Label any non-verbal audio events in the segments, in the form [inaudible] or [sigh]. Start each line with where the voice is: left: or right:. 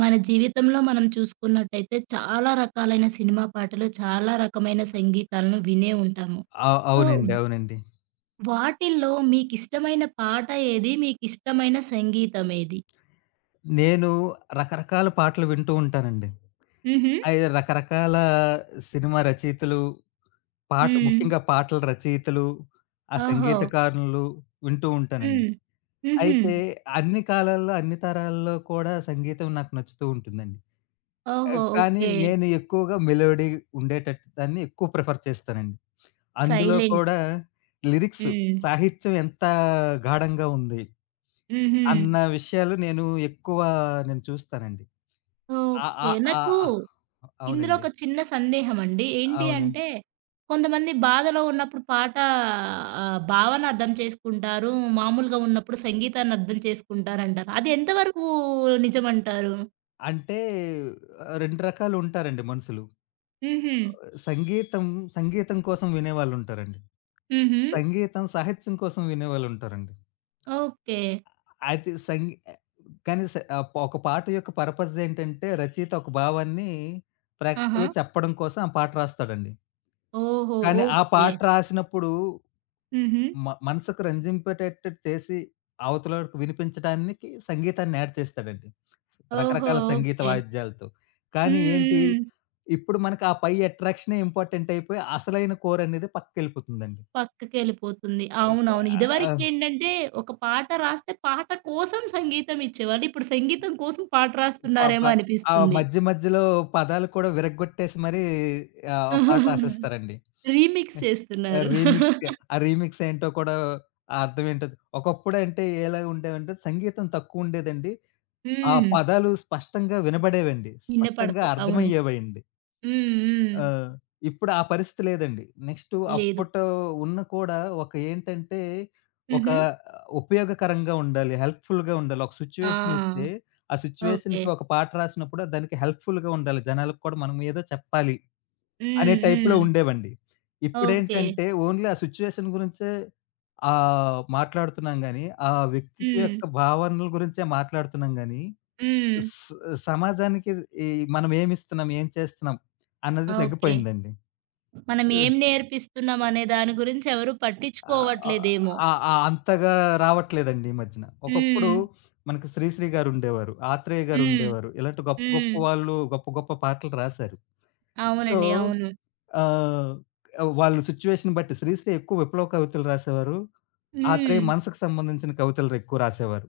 right: మన జీవితంలో మనం చూసుకున్నట్టయితే చాలా రకాలైన సినిమా పాటలు, చాలా రకమైన సంగీతాలను వినే ఉంటాము.
left: అవ్
right: సో,
left: అవునండి. అవునండి.
right: వాటిల్లో మీకిష్టమైన పాట ఏది? మీకిష్టమైన సంగీతం ఏది?
left: నేను రకరకాల పాటలు వింటూ ఉంటానండి.
right: హుహు.
left: అయి రకరకాల సినిమా రచయితలు,
right: హ్మ్.
left: ముఖ్యంగా పాటల రచయితలు, ఆ
right: ఓహో!
left: సంగీతకారులు వింటూ ఉంటానండి.
right: హ్మ్. హుహు.
left: అయితే అన్ని కాలాల్లో, అన్ని తరాల్లో కూడా సంగీతం నాకు నచ్చుతూ ఉంటుందండి.
right: ఓహో!
left: కానీ
right: ఓకే.
left: నేను ఎక్కువగా మెలోడీ ఉండేటట్టు దాన్ని ఎక్కువ ప్రిఫర్ చేస్తానండి. అందులో
right: సైలెంట్.
left: కూడా లిరిక్స్,
right: హ్మ్.
left: సాహిత్యం ఎంత గాఢంగా ఉంది,
right: హుహు.
left: అన్న విషయాలు నేను చూస్తానండి. ఆ!
right: ఓకే.
left: ఆ! ఆ!
right: నాకు
left: ఆ-
right: ఇందులో
left: అవునండి.
right: ఒక చిన్న సందేహమండి. ఏంటి
left: అవును.
right: అంటే, కొంతమంది బాధలో ఉన్నప్పుడు పాట భావన అర్థం చేసుకుంటారు. మామూలుగా ఉన్నప్పుడు సంగీతాన్ని అర్థం చేసుకుంటారంటారు. అది ఎంతవరకు నిజమంటారు?
left: అంటే 2 రకాలు ఉంటారండి మనుషులు.
right: హుహు.
left: సంగీతం, సంగీతం కోసం వినేవాళ్ళుంటారండి.
right: హుహు.
left: సంగీతం, సాహిత్యం కోసం వినేవాళ్ళుంటారండి.
right: ఓకే.
left: అయితే సంగీ కానీ స ఆహ్, ఒక పాట యొక్క పర్పస్ ఏంటంటే రచయిత ఒక భావాన్ని
right: ఆహా!
left: ప్రేక్షకులకు చెప్పడం కోసం ఆ పాట రాస్తాడండి.
right: ఓహో!
left: కానీ ఆ
right: ఓకే.
left: పాట రాసినప్పుడు
right: హుహు.
left: మనసుకు రంజింపేటట్టు చేసి అవతలోడికి వినిపించడానికి సంగీతాన్ని యాడ్ చేస్తాడండి.
right: ఓహో!
left: రకరకాల సంగీత
right: ఓకే.
left: వాయిద్యాలతో.
right: హ్మ్.
left: కానీ ఏంటి,
right: హ్మ్.
left: ఇప్పుడు మనకు ఆ పై అట్రాక్షనే ఇంపార్టెంట్ అయిపోయి అసలైన కోర్ అనేది పక్కకెళ్ళిపోతుందండి.
right: పక్కకెళ్ళిపోతుంది.
left: ఏక
right: అవునవును.
left: ఆహ్,
right: ఇదివరకేంటంటే, ఒక పాట రాస్తే పాట కోసం సంగీతం ఇచ్చేవాళ్ళు. ఇప్పుడు సంగీతం కోసం పాట
left: పాప
right: రాస్తున్నారేమో
left: ఆ
right: అనిపిస్తుంది.
left: మధ్య మధ్యలో పదాలు కూడా విరగ్గొట్టేసి మరి ఆ పాట
right: [laughs]
left: రాసేస్తారండి.
right: రీమిక్స్
left: ఆ!
right: చేస్తున్నారు.
left: రీమిక్స్‌కి రీమిక్స్ ఏంటో కూడా, అర్థం ఏంటో. ఒకప్పుడంటే ఎలా ఉండేవంటే సంగీతం తక్కువుండేదండి. ఆ
right: హ్మ్.
left: పదాలు స్పష్టంగా వినబడేవండి.
right: నిన్నే
left: స్పష్టంగా
right: పడతాయి. అవును.
left: అర్థమయ్యేవండి.
right: హ్మ్. హ్మ్.
left: ఆ! ఇప్పుడు ఆ పరిస్థితి లేదండి. నెక్స్ట్
right: లేదు.
left: అప్పట్లో ఉన్న కూడా ఒక ఏంటంటే ఒక
right: హుహు.
left: ఉపయోగకరంగా ఉండాలి. హెల్ప్‌ఫుల్‌గా ఉండాలి. ఒక
right: ఆ!
left: సిట్యుయేషనొస్తే ఆ
right: ఓకే.
left: సిట్యుయేషన్‌కి ఒక పాట రాసినప్పుడు దానికి హెల్ప్‌ఫుల్‌గా ఉండాలి. జనాలకు కూడా మనం ఏదో చెప్పాలి అనే
right: హ్మ్.
left: టైప్‌లో
right: హ్మ్.
left: ఉండేవండి.
right: ఓకే.
left: ఇప్పుడేంటంటే ఓన్లీ ఆ సిట్యుయేషన్ గురించే మాట్లాడుతున్నాం గానీ, ఆ వ్యక్తిత్వ
right: హ్మ్.
left: యొక్క భావనల గురించే మాట్లాడుతున్నాం గానీ,
right: హ్మ్.
left: స్ సమాజానికి ఈ మనం ఏమిస్తున్నాం, ఏం చేస్తున్నాం అన్నది
right: ఓకే.
left: తగ్గిపోయిందండి.
right: మనం ఏం నేర్పిస్తున్నాం అనే దాని గురించి ఎవరు
left: ఆహ్,
right: పట్టించుకోవట్లేదేమో.
left: ఆహ్, ఆహ్, అంతగా రావట్లేదండి ఈ మధ్యన.
right: హ్మ్.
left: ఒకప్పుడు మనకి 'శ్రీశ్రీ' గారుండేవారు, 'ఆత్రేయ'
right: హ్మ్.
left: గారుండేవారు. ఇలాంటి గొప్ప గొప్ప
right: హ్మ్.
left: వాళ్ళు గొప్ప గొప్ప పాటలు రాశారు. సో
right: అవునండి. అవును.
left: ఆహ్, వాళ్ళ సిట్యుయేషన్ బట్టి శ్రీశ్రీ ఎక్కువ విప్లవ కవితలు రాసేవారు.
right: హ్మ్.
left: ఆత్రేయ మనసుకు సంబంధించిన కవితలు ఎక్కువ రాసేవారు.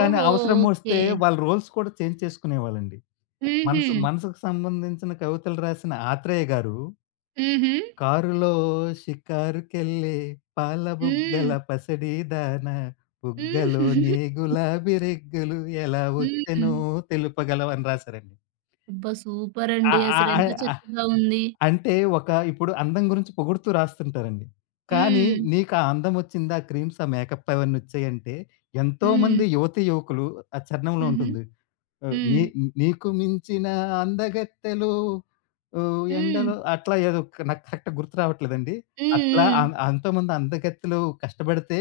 left: కానీ
right: ఓకే.
left: అవసరమొస్తే వాళ్ళ రోల్స్ కూడా చేంజ్ చేసుకునేవాళ్ళండి.
right: హుహు.
left: మనసు మనసుకు సంబంధించిన కవితలు రాసిన ఆత్రేయ గారు
right: హుహు.
left: "కారులో షికారుకెళ్ళే పాల
right: హ్మ్.
left: బుగ్గల పసిడి దాన
right: హ్మ్. [laughs]
left: బుగ్గలోని గులాబీ రెగ్గులు ఎలా
right: హ్మ్.
left: వచ్చెనో తెలుపగలవు" అని రాసారండి.
right: అబ్బా!
left: ఆ!
right: సూపరండి.
left: ఆ!
right: అసలెంత
left: ఆ!
right: చక్కగా ఉంది.
left: అంటే ఒక ఇప్పుడు అందం గురించి పొగుడుతూ రాస్తుంటారండి. కానీ
right: హ్మ్.
left: నీకా అందమొచ్చిందా క్రీమ్స్, ఆ మేకప్ అవన్నొచ్చాయంటే
right: హ్మ్.
left: ఎంతోమంది యువతీ యువకులు ఆ చరణంలో
right: హుహు.
left: ఉంటుంది. ఆహ్,
right: హ్మ్.
left: నీ నీకు మించిన అందగత్తెలు ఓహ్!
right: హ్మ్.
left: ఎండలో అట్లా ఏదో ఒక- నాకు కరెక్ట్‌గా గుర్తు రావట్లేదండి. అట్లా
right: హ్మ్.
left: అంతోమంది అందగత్తెలు కష్టపడితే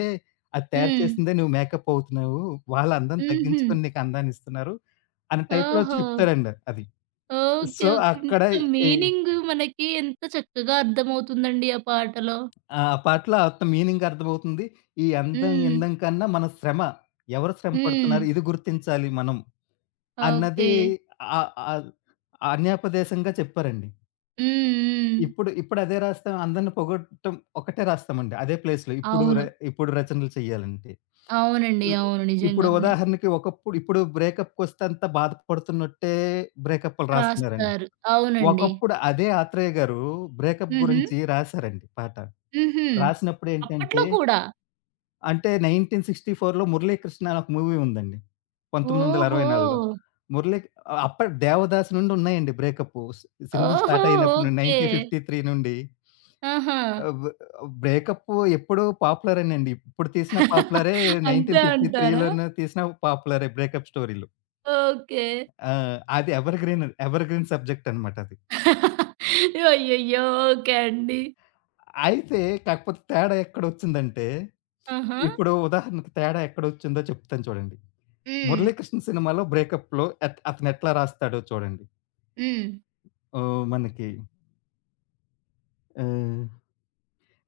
left: అది తయారు
right: హ్మ్. హ్మ్.
left: చేసిందే నువ్వు మేకప్ అవుతున్నావు. వాళ్ళ అందం
right: హుహు.
left: తగ్గించుకొని నీకు అందాన్నిస్తున్నారు అనే టైప్‌లో
right: ఓహో!
left: చెప్తారండి అది.
right: ఓకే.
left: So,
right: okay.
left: అక్కడ
right: ఇంత
left: ఈ
right: మీనింగ్ మనకి ఎంత చక్కగా అర్థమవుతుందండి ఆ పాటలో.
left: ఆ! ఆ పాటలో అత్త మీనింగ్ అర్థమవుతుంది. ఈ అందం,
right: హ్మ్.
left: గిందం కన్నా మన శ్రమ, ఎవరు శ్రమ
right: హ్మ్.
left: పడుతున్నారు ఇది గుర్తించాలి మనం
right: ఓకే.
left: అన్నది ఆహ్, ఆహ్, అన్యాపదేశంగా చెప్పారండి.
right: హ్మ్. హ్మ్.
left: ఇప్పుడు అదే రాస్తాం. అందరిని పొగడటం ఒకటే రాస్తామండి. అదే ప్లేస్‌లో
right: అవును.
left: ఇప్పుడు రచనలు చేయాలంటే.
right: అవునండి.
left: ఇ
right: అవును.
left: ఇప్పుడు
right: నిజంగానే.
left: ఉదాహరణకి ఇప్పుడు బ్రేకప్‌కొస్తే అంత బాధపడుతున్నట్టే బ్రేకప్‌లు రాస్తున్నారండి.
right: రాస్తారు. అవునండి.
left: ఒకప్పుడు అదే ఆత్రేయ గారు బ్రేకప్
right: హుహు.
left: గురించి రాసారండి పాట.
right: హుహు.
left: రాసినప్పుడు
right: అప్పట్లో
left: ఏంటంటే,
right: కూడా?
left: అంటే 1964లో 'మురళీకృష్ణ' అని ఒక మూవీ ఉందండి.
right: ఓహో!
left: 1964లో. మురళీ అప్పటి 'దేవదాసు' నుండి ఉన్నాయండి బ్రేకప్పు. సినిమా
right: ఓహో!
left: స్టార్ట్ అయినప్పుడు
right: ఓకే.
left: 1953 నుండి
right: ఆహా!
left: ఆహ్, బ్ బ్రేకప్పు ఎప్పుడు పాపులరేనండి. ఇప్పుడు తీసిన పాపులరే
right: అంతే అంటారా?
left: 1953లోను తీసిన పాపులరే బ్రేకప్ స్టోరీలు.
right: ఓకే.
left: ఆ! అది ఎవర్‌గ్రీన్, ఎవర్‌గ్రీన్ సబ్జెక్ట్ అనమాట అది.
right: అయ్యయ్యో! ఓకే అండి.
left: అయితే కాకపోతే తేడా ఎక్కడొచ్చిందంటే
right: ఆహా!
left: ఇప్పుడు ఉదాహరణకు తేడా ఎక్కడొచ్చిందో చెప్తాను చూడండి.
right: హ్మ్.
left: 'మురళీకృష్ణ' సినిమాలో బ్రేకప్‌లో అతను ఎట్లా రాస్తాడో చూడండి.
right: హ్మ్.
left: ఓహ్! మనకి ఆహ్,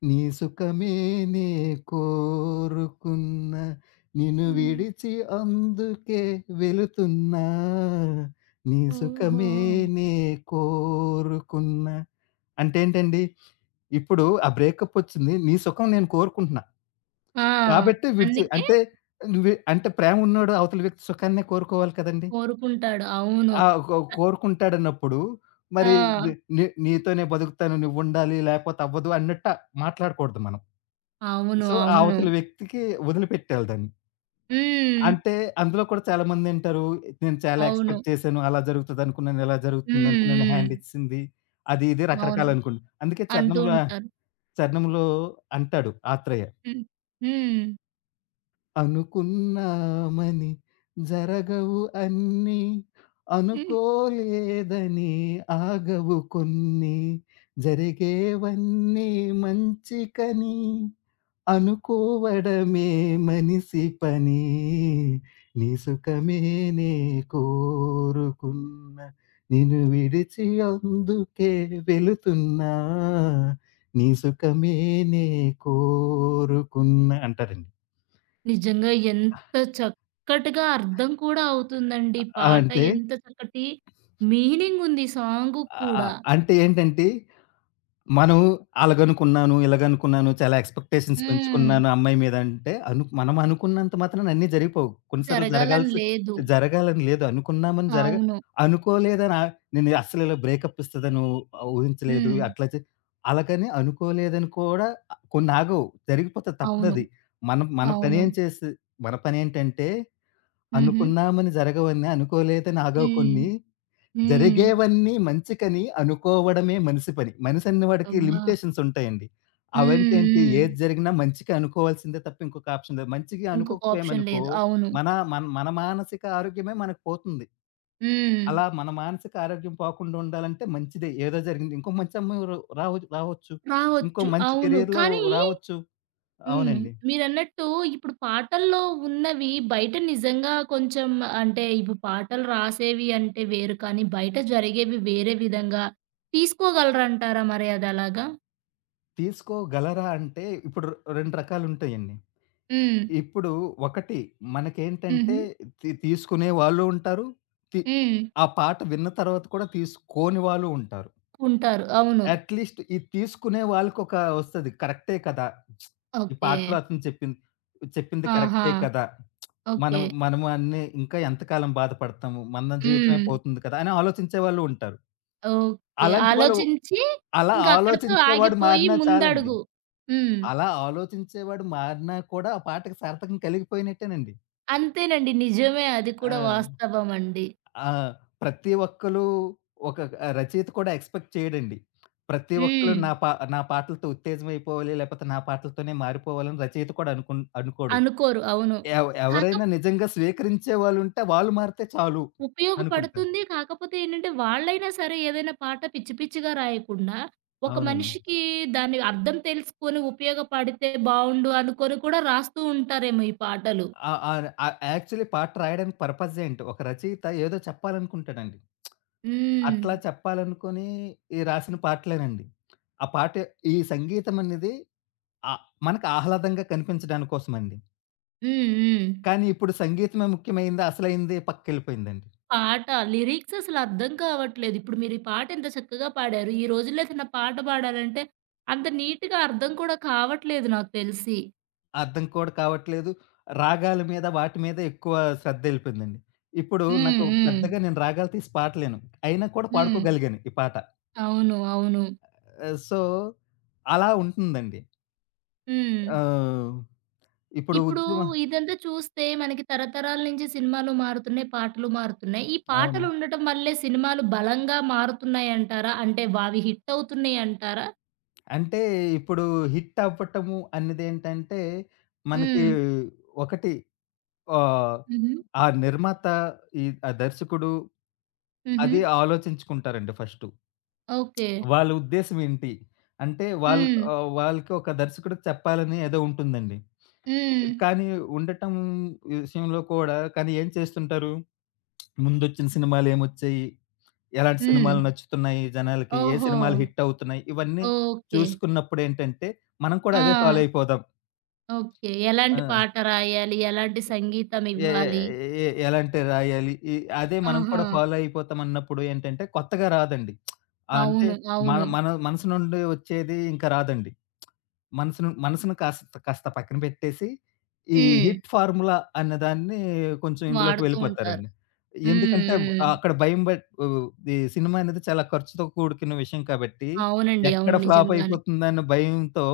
left: నీ సుఖమేనే కోరుకున్నా, నిన్ను
right: హ్మ్.
left: విడిచి అందుకే వెళుతున్నా, నీ
right: ఓహో!
left: సుఖమేనే కోరుకున్నా. అంటే ఏంటండి, ఇప్పుడు ఆ బ్రేకప్ వచ్చింది. నీ సుఖం నేను కోరుకుంటున్నా.
right: ఆ!
left: కాబట్టి విడిచి
right: అందుకే
left: అంటే నువ్వే అంటే ప్రేమ ఉన్నోడు అవతల వ్యక్తి సుఖాన్నే కోరుకోవాలి కదండీ!
right: కోరుకుంటాడు. అవును.
left: ఆ! కోరుకుంటాడన్నప్పుడు మరి
right: ఆ!
left: ని ని నీతోనే బతుకుతాను, నువ్వుండాలి లేకపోతే అవ్వదు అన్నట్టు మాట్లాడకూడదు మనం.
right: అవును.
left: సో, ఆ
right: అవును.
left: అవతల వ్యక్తికి వదిలిపెట్టేయాలి దాన్ని.
right: హ్మ్.
left: అంటే అందులో కూడా చాలా మందేంటారు నేను చాలా
right: అవును.
left: ఎక్స్‌పెక్ట్ చేశాను. అలా జరుగుతదనుకున్నాను, ఇలా
right: హ్మ్.
left: జరుగుతుందనుకున్నాను, హ్యాండ్
right: హ్మ్.
left: ఇచ్చేసింది. అది ఇది
right: అవును.
left: రకరకాలనుకోండి. అందుకే
right: అంటూ
left: చరణంలో
right: ఉంటారు.
left: చరణంలో అంటాడు ఆత్రేయ.
right: హ్మ్.
left: అనుకున్నామని జరగవు అన్నీ.
right: హ్మ్.
left: అనుకోలేదని ఆగవు కొన్ని. జరిగేవన్నీ మంచికని అనుకోవడమే మనిషి పని. నీ సుఖమే నే కోరుకున్న. నిన్ను విడిచి అందుకే వెళుతున్నా. నీ సుఖమే నే కోరుకున్న అంటారండి.
right: నిజంగా ఎంత చక్కటిగా అర్థం కూడా అవుతుందండి.
left: ఆ!
right: పాట
left: అంటే
right: ఎంత చక్కటి మీనింగ్ ఉంది సాంగుకి కూడా.
left: అంటే ఏంటంటే, మనం అలాగనుకున్నాను, ఇలాగనుకున్నాను, చాలా ఎక్స్‌పెక్టేషన్స్
right: హ్మ్.
left: పెంచుకున్నాను అమ్మాయి మీద అంటే, మనం అనుకున్నంత మాత్రాన అన్నీ జరిగిపోవు. కొన్ని సార్లు
right: జరగాలని లేదు.
left: జరగాలని లేదు. అనుకున్నామని జరగ
right: అవును.
left: అనుకోలేదని నేను అస్సలు ఇలా బ్రేకప్ ఇస్తదని ఊహించలేదు.
right: హ్మ్.
left: అట్లా చే అలాగని అనుకోలేదని కూడా కొన్ని ఆగవు. జరిగిపోతది
right: అవును.
left: తప్పదది. మనం మన
right: అవును.
left: పనేం చేసి మన పనేంటంటే,
right: హుహు.
left: అనుకున్నామని జరగవని, అనుకోలేదని ఆగవు
right: హ్మ్.
left: కొన్ని.
right: హ్మ్.
left: జరిగేవన్నీ మంచికని అనుకోవడమే మనిషి పని. మనిషనేవాడికి
right: అబ్బా!
left: లిమిటేషన్స్ ఉంటాయండి.
right: హ్మ్.
left: అవంటేంటి,
right: హ్మ్.
left: ఏది జరిగినా మంచికి అనుకోవాల్సిందే తప్ప ఇంకొక ఆప్షన్ లేదు. మంచిగా
right: ఇంకొక ఆప్షన్
left: అనుకోకపోయామనుకో
right: లేదు. అవును.
left: మన మన మన మానసిక ఆరోగ్యమే మనకు పోతుంది.
right: హ్మ్.
left: అలా మన మానసిక ఆరోగ్యం పోకుండా ఉండాలంటే మంచిదే. ఏదో జరిగింది. ఇంకో మంచి అమ్మాయి ర రావ రావచ్చు. ఇంకో
right: రావచ్చు.
left: మంచి
right: అవును.
left: కెరియర్‌లో
right: కానీ
left: రావచ్చు.
right: హ్మ్.
left: అవునండి.
right: మీరన్నట్టు ఇప్పుడు పాటల్లో ఉన్నవి బయట నిజంగా కొంచెం అంటే ఇప్పుడు పాటలు రాసేవి అంటే వేరు కానీ బయట జరిగేవి వేరే విధంగా తీసుకోగలరంటారా మరి అదలాగా?
left: తీసుకోగలరా అంటే ఇప్పుడు 2 రకాలుంటాయండి.
right: హ్మ్.
left: ఇప్పుడు ఒకటి మనకేంటంటే
right: హుహు.
left: తీసుకునే వాళ్ళు ఉంటారు. తి
right: హ్మ్.
left: ఆ పాట విన్న తర్వాత కూడా తీసుకోని వాళ్ళు ఉంటారు.
right: ఉంటారు. అవును.
left: అట్‌లీస్ట్ ఈ తీసుకునే వాళ్ళకొక ఒస్తది. కరెక్టే కదా! ఈ
right: ఓకే.
left: పాటలో అతను చెప్పింది చెప్పింది
right: ఆహా!
left: కరెక్టే కదా!
right: ఓకే.
left: మనం మనము అన్ని ఇంకా ఎంతకాలం బాధపడతాము. మన జీవితమే
right: హ్మ్.
left: పోతుంది కదా! అని ఆలోచించే వాళ్ళు ఉంటారు.
right: ఓకే.
left: అలాంటి వాళ్ళు
right: ఆలోచించి
left: అలా
right: ఇంక అక్కడితో
left: ఆలోచించేవాడు
right: ఆగిపోయి
left: మారినా చాలండి.
right: ముందడుగు. హ్మ్.
left: అలా ఆలోచించేవాడు మారినా కూడా ఆ పాటకి సార్థకం కలిగిపోయినట్టేనండి.
right: అంతేనండి. నిజమే అది కూడా
left: ఆ!
right: వాస్తవమండి.
left: ఆ! ప్రతి ఒక్కళ్ళు ఒక రచయిత కూడా ఎక్స్‌పెక్ట్ చేయడండి. ప్రతి ఒక్కళ్ళు
right: హ్మ్.
left: నా పాటలతో ఉత్తేజమైపోవాలి, లేపోతే నా పాటలతోనే మారిపోవాలని రచయిత కూడా అనుకోడు.
right: అనుకోరు. అవును. కాక
left: ఎవరైనా నిజంగా స్వీకరించే వాళ్ళుంటే వాళ్ళు మారితే చాలు అనుకుంటారు.
right: ఉపయోగపడుతుంది. కాకపోతే ఏంటంటే వాళ్ళైనా సరే ఏదైనా పాట పిచ్చి పిచ్చిగా రాయకుండా, ఒక
left: అవునండి.
right: మనిషికి దాని అర్థం తెలుసుకొని ఉపయోగపడితే బావుండు అనుకొని కూడా రాస్తూ ఉంటారేమో ఈ పాటలు.
left: ఆ! ఆహ్, ఆహ్, యాక్చువల్లీ పాట రాయడానికి పర్పస్ ఏంటి? ఒక రచయిత ఏదో చెప్పాలనుకుంటాడండి. అట్లా
right: హ్మ్.
left: చెప్పాలనుకుని ఈ రాసిన పాటలేనండి. ఆ పాట ఈ సంగీతం అనేది ఆహ్, మనకు ఆహ్లాదంగా కనిపించడాని కోసమండి.
right: హ్మ్. హ్మ్.
left: కానీ ఇప్పుడు సంగీతమే ముఖ్యమైంది. అసలైంది పక్కెళ్ళిపోయిందండి.
right: పాట లిరిక్స్ అసలు అర్థం కావట్లేదు. ఇప్పుడు మీరు ఈ పాట ఇంత చక్కగా పాడారు. ఈ రోజుల్లో ఏదైనా పాట పాడాలంటే అంత నీట్‌గా అర్థం కూడా కావట్లేదు నాకు తెలిసి.
left: అర్థం కూడా కావట్లేదు. రాగాల మీద వాటి మీద ఎక్కువ శ్రద్ధెళ్ళిపోయిందండి. ఇప్పుడు
right: హ్మ్.
left: నాకు
right: హ్మ్.
left: పెద్దగా నేను రాగాలు తీసి పాడలేను. అయినా కూడా
right: హ్మ్.
left: పాడుకోగలిగాను ఈ పాట.
right: అవును. అవును.
left: సో, అలా ఉంటుందండి.
right: హ్మ్.
left: ఆహ్, ఇప్పుడు
right: ఇప్పుడు
left: ఉద్యమ
right: ఇదంతా చూస్తే మనకి తరతరాల నుంచి సినిమాలు మారుతున్నాయి, పాటలు మారుతున్నాయి. ఈ
left: అవును.
right: పాటలు ఉండటం వల్లే సినిమాలు బలంగా మారుతున్నాయంటారా? అంటే అవి హిట్ అవుతున్నాయి అంటారా?
left: అంటే ఇప్పుడు హిట్ అవ్వటము అన్నదేంటంటే, మనకి
right: హ్మ్.
left: ఒకటి ఆహ్,
right: హుహు.
left: ఆ నిర్మాత, ఈ ఆ దర్శకుడు
right: హుహు.
left: అది ఆలోచించుకుంటారండి ఫస్టు.
right: ఓకే.
left: వాళ్ళ ఉద్దేశ్యం ఏంటి? అంటే వాళ్ళు
right: హ్మ్.
left: వాళ్ళకి ఒక దర్శకుడికి చెప్పాలని ఏదో ఉంటుందండి.
right: హ్మ్.
left: కానీ ఉండటం విషయంలో కూడా కానీ ఏం చేస్తుంటారు? ముందొచ్చిన సినిమాలేమొచ్చాయి? ఎలాంటి
right: హ్మ్.
left: సినిమాలు నచ్చుతున్నాయి జనాలకి? ఏ
right: ఓహో!
left: సినిమాలు హిట్ అవుతున్నాయి? ఇవన్నీ
right: ఓకే.
left: చూసుకున్నప్పుడేంటంటే, మనం కూడా అదే ఫాలో
right: ఆ!
left: అయిపోదాం.
right: ఓకే.
left: ఆ!
right: ఎలాంటి పాట రాయాలి? ఎలాంటి సంగీతం
left: ఎ ఎ
right: ఇవ్వాలి?
left: ఎ ఎలాంటివి రాయాలి? అదే మనం
right: ఆహా!
left: కూడా ఫాలో అయిపోతాం అన్నప్పుడు ఏంటంటే కొత్తగా రాదండి. అంటే
right: అవును.
left: మన
right: అవును.
left: మన మనసు నుండి వచ్చేది ఇంకా రాదండి. మనసును కాస్త పక్కన పెట్టేసి, ఈ
right: హ్మ్.
left: హిట్ ఫార్ములా అన్నదాన్ని కొంచెం ఇందులోకి
right: వాడుతూ ఉంటారు.
left: వెళ్ళిపోతారండి.
right: హ్మ్.
left: ఎందుకంటే
right: హ్మ్.
left: అక్కడ భయం ఈ సినిమా అనేది చాలా ఖర్చుతో కూడుకున్న విషయం కాబట్టి,
right: అవునండి.
left: ఎక్కడ
right: అవును.
left: ఫ్లాప్
right: నిజంగానే.
left: అయిపోతుందన్న భయంతో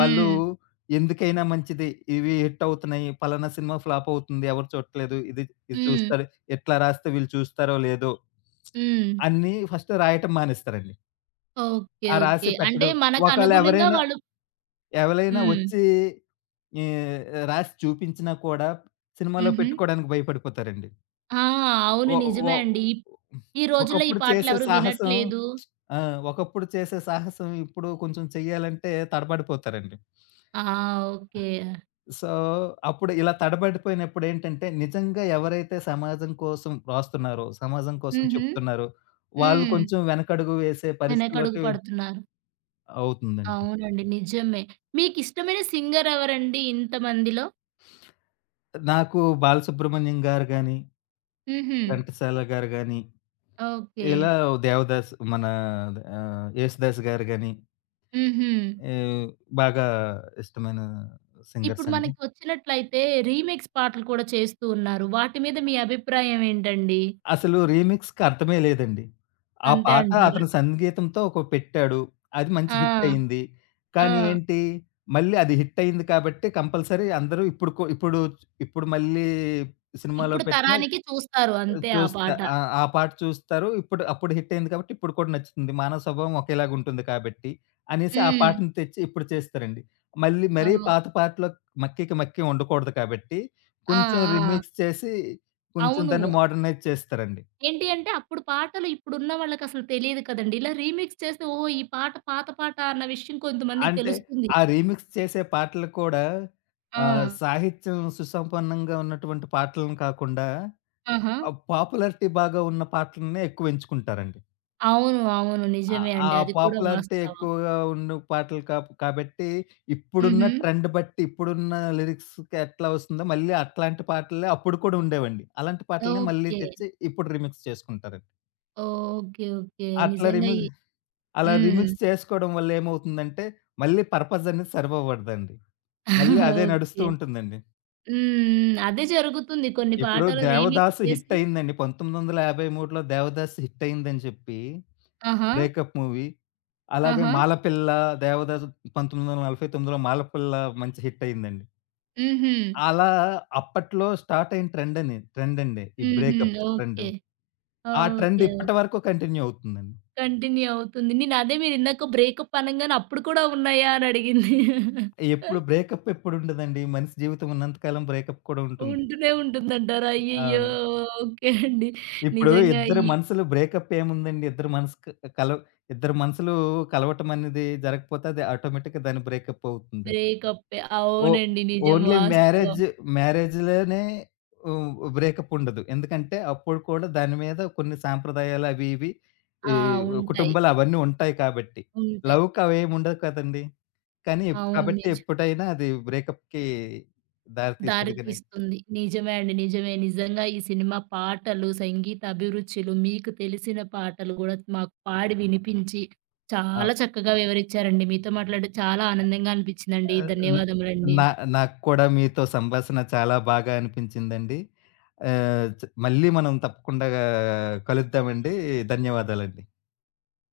left: వాళ్ళు ఎందుకైనా మంచిది. ఇవి హిట్ అవుతున్నాయి. పలానా సినిమా ఫ్లాప్ అవుతుంది. ఎవరు చూడట్లేదు. ఇది ఇది
right: హ్మ్.
left: చూస్తారు. ఇట్లా రాస్తే వీళ్ళు చూస్తారో లేదో,
right: హ్మ్.
left: అన్నీ ఫస్ట్ రాయటం మానేస్తారండి.
right: ఓకే.
left: ఆ
right: ఓకే.
left: రాసి
right: అంటే
left: పెట్టడం. ఒకవేళ
right: మనకనుగుణంగా వాళ్ళు
left: ఎవలైనా
right: హ్మ్.
left: వచ్చి ఈ రాసి చూపించినా కూడా సినిమాలో
right: హుహు.
left: పెట్టుకోడానికి భయపడిపోతారండి.
right: ఆ! అవును.
left: ఒ ఒ
right: నిజమే అండి. ఈ రోజుల్లో ఈ
left: ఒకప్పుడు చేసే
right: పాటలెవరు
left: సాహసం
right: వినట్లేదు.
left: ఆ! ఒకప్పుడు చేసే సాహసం ఇప్పుడు కొంచెం చెయ్యాలంటే తడబడిపోతారండి.
right: ఆ! ఓకే.
left: సో, అప్పుడు ఇలా తడబడిపోయినప్పుడు ఏంటంటే నిజంగా ఎవరైతే సమాజం కోసం రాస్తున్నారో, సమాజం కోసం
right: హుహు.
left: చెప్తున్నారో వాళ్ళు
right: హ్మ్.
left: కొంచెం వెనకడుగు వేసే
right: వెనకడుగు
left: పరిస్థితిలోకి
right: పడుతున్నారు.
left: అవుతుందండి.
right: అవునండి. నిజమే. మీకిష్టమైన సింగర్ ఎవరండి ఇంతమందిలో?
left: నాకు బాలసుబ్రహ్మణ్యం గారు గాని,
right: హుహు.
left: ఘంటసాల గారు గాని,
right: ఓకే.
left: ఇలా దేవదాస్ మన యేసుదాస్ గారు గాని,
right: హుహు.
left: ఆహ్, బాగా ఇష్టమైన
right: ఇప్పుడు
left: సింగర్స్ అండి.
right: మనకి వచ్చినట్లయితే రీమిక్స్ పాటలు కూడా చేస్తూ ఉన్నారు. వాటి మీద మీ అభిప్రాయం ఏంటండి?
left: అసలు రీమిక్స్‌కి అర్థమే లేదండి. ఆ
right: అంతే
left: పాట
right: అంటారా?
left: అతని సంగీతంతో ఒక పెట్టాడు. అది మంచి హిట్
right: ఆ!
left: అయింది. కానీ
right: ఆ!
left: ఏంటి, మళ్ళీ అది హిట్ అయింది కాబట్టి కంపల్సరీ అందరూ ఇప్పుడు మళ్ళీ సినిమాలో
right: ఇప్పుడు
left: పెట్టిన
right: తరానికి చూస్తారు అంతే ఆ
left: చూస్తా.
right: పాట.
left: ఆ! ఆ పాట చూస్తారు. ఇప్పుడు అప్పుడు హిట్ అయింది కాబట్టి ఇప్పుడు కూడా నచ్చుతుంది. మానవ స్వభావం ఒకేలాగుంటుంది కాబట్టి అనేసి ఆ
right: హ్మ్.
left: పాటను తెచ్చి ఇప్పుడు చేస్తారండి. మళ్ళీ మరీ
right: ఓహ్!
left: పాత పాటలో మక్కికి మక్కి ఉండకూడదు కాబట్టి
right: ఆ!
left: కొంచెం
right: ఆ!
left: రీమిక్స్ చేసి కొంచెం
right: అవును.
left: దాన్ని మోడర్నైజ్ చేస్తారండి.
right: ఏంటి అంటే అప్పుడు పాటలు ఇప్పుడున్న వాళ్ళకసలు తెలీదు కదండీ. ఇలా రీమిక్స్ చేస్తే ఓహో! ఈ పాట పాత పాట అన్న విషయం కొంతమందికి
left: అంటే
right: తెలుస్తుంది.
left: ఆ రీమిక్స్ చేసే పాటలు కూడా
right: ఆ!
left: సాహిత్యం సుసంపన్నంగా ఉన్నటువంటి పాటలను కాకుండా
right: ఆహా!
left: పాపులారిటీ బాగా ఉన్న పాటలనే ఎక్కువ ఎంచుకుంటారండి.
right: అవును. అవును.
left: ఆ!
right: నిజమే
left: ఆ
right: అండి. అది కూడా
left: పాపులారిటీ
right: వాస్తవం.
left: ఎక్కువగా ఉన్న పాటలు కాపు కాబట్టి, ఇప్పుడున్న
right: హుహు.
left: ట్రెండ్ బట్టి, ఇప్పుడున్న లిరిక్స్‌కి ఎట్లా వస్తుందో, మళ్ళీ అట్లాంటి పాటలే అప్పుడు కూడా ఉండేవండి. అలాంటి పాటలనే మళ్ళీ
right: ఓకే.
left: తెచ్చి ఇప్పుడు రీమిక్స్ చేసుకుంటారండి.
right: ఓకే. ఓకే.
left: అట్లా
right: నిజంగా
left: రీమి
right: ఈ
left: అలా
right: హ్మ్.
left: రీమిక్స్ చేసుకోవడం వల్ల ఏమవుతుందంటే, మళ్ళీ పర్పస్ అనేది సర్వ్ అవ్వదండి. మళ్ళీ
right: [laughs]
left: అదే నడుస్తూ
right: ఓకే.
left: ఉంటుందండి.
right: హ్మ్. హ్మ్. అదే జరుగుతుంది. కొన్ని
left: ఇప్పుడు
right: పాటలు రీమిక్స్
left: 'దేవదాసు' హిట్
right: చేసి
left: అయిందండి. 1953లో 'దేవదాసు' హిట్ అయిందని చెప్పి
right: ఆహా!
left: Breakup movie. అలాగే
right: ఆహా!
left: 'మాలపిల్ల' 'దేవదాసు' 1949లో 'మాలపిల్ల' మంచి హిట్ అయిందండి.
right: హుహు.
left: అలా అప్పట్లో స్టార్ట్ అయిన ట్రెండ్ అని ట్రెండ్ అండి. ఈ
right: హుహు.
left: Breakup trend.
right: ఓకే.
left: ఆ ట్రెండ్
right: ఓకే.
left: ఇప్పటి
right: ఓకే.
left: వరకు కంటిన్యూ అవుతుందండి.
right: కంటిన్యూ అవుతుంది. నేనదే మీరిందాక బ్రేకప్ అనంగానే అప్పుడు కూడా ఉన్నాయా అని అడిగింది.
left: ఎప్పుడు బ్రేకప్ ఎప్పుడుండదండి. మనిషి జీవితం ఉన్నంత కాలం బ్రేకప్ కూడా ఉంటుంది.
right: ఉంటూనే ఉంటుందంటారా? అయ్యయ్యో!
left: అవును.
right: ఓకే అండి.
left: ఇప్పుడు
right: నిజంగా
left: ఇద్దరు
right: ఈ
left: మనసులు బ్రేకప్ ఏముందండి. కలవ ఇద్దరు మనసులు కలవటం అనేది జరగకపోతే అది ఆటోమేటిక్‌గా దాని బ్రేకప్ అవుతుంది.
right: బ్రేకప్పే.
left: ఓ
right: అవునండి. నిజం
left: ఓన్లీ
right: వాస్తవం.
left: మ్యారేజ్‌లోనే హ్మ్, బ్రేకప్ ఉండదు. ఎందుకంటే అప్పుడు కూడా దాని మీద కొన్ని సాంప్రదాయాలు అవి ఇవి ఈ
right: ఆ! ఉంటాయి.
left: కుటుంబాలు అవన్నీ ఉంటాయి కాబట్టి.
right: ఉంటాయి.
left: లవ్‌కి అవేమి ఉండవు కదండీ! కానీ
right: అవును.
left: కాబట్టి
right: నిజం.
left: ఎప్పుడైనా అది బ్రేకప్‌కి దారి
right: దారి
left: తీసేది కానీ
right: తీస్తుంది. నిజమే అండి. నిజమే. నిజంగా ఈ సినిమా పాటలు, సంగీత అభిరుచులు, మీకు తెలిసిన పాటలు గూడా మాకు పాడి వినిపించి, చాలా
left: ఆహ్,
right: చక్కగా వివరిచ్చారండి. మీతో మాట్లాడడం చాలా ఆనందంగా అనిపించిందండి.
left: ఆహ్,
right: ధన్యవాదములండి.
left: నా నాకు కూడా మీతో సంభాషణ చాలా బాగా అనిపించిందండి. ఆహ్, చ్ మళ్ళీ మనం తప్పకుండా కలుద్దామండి. ధన్యవాదాలండి.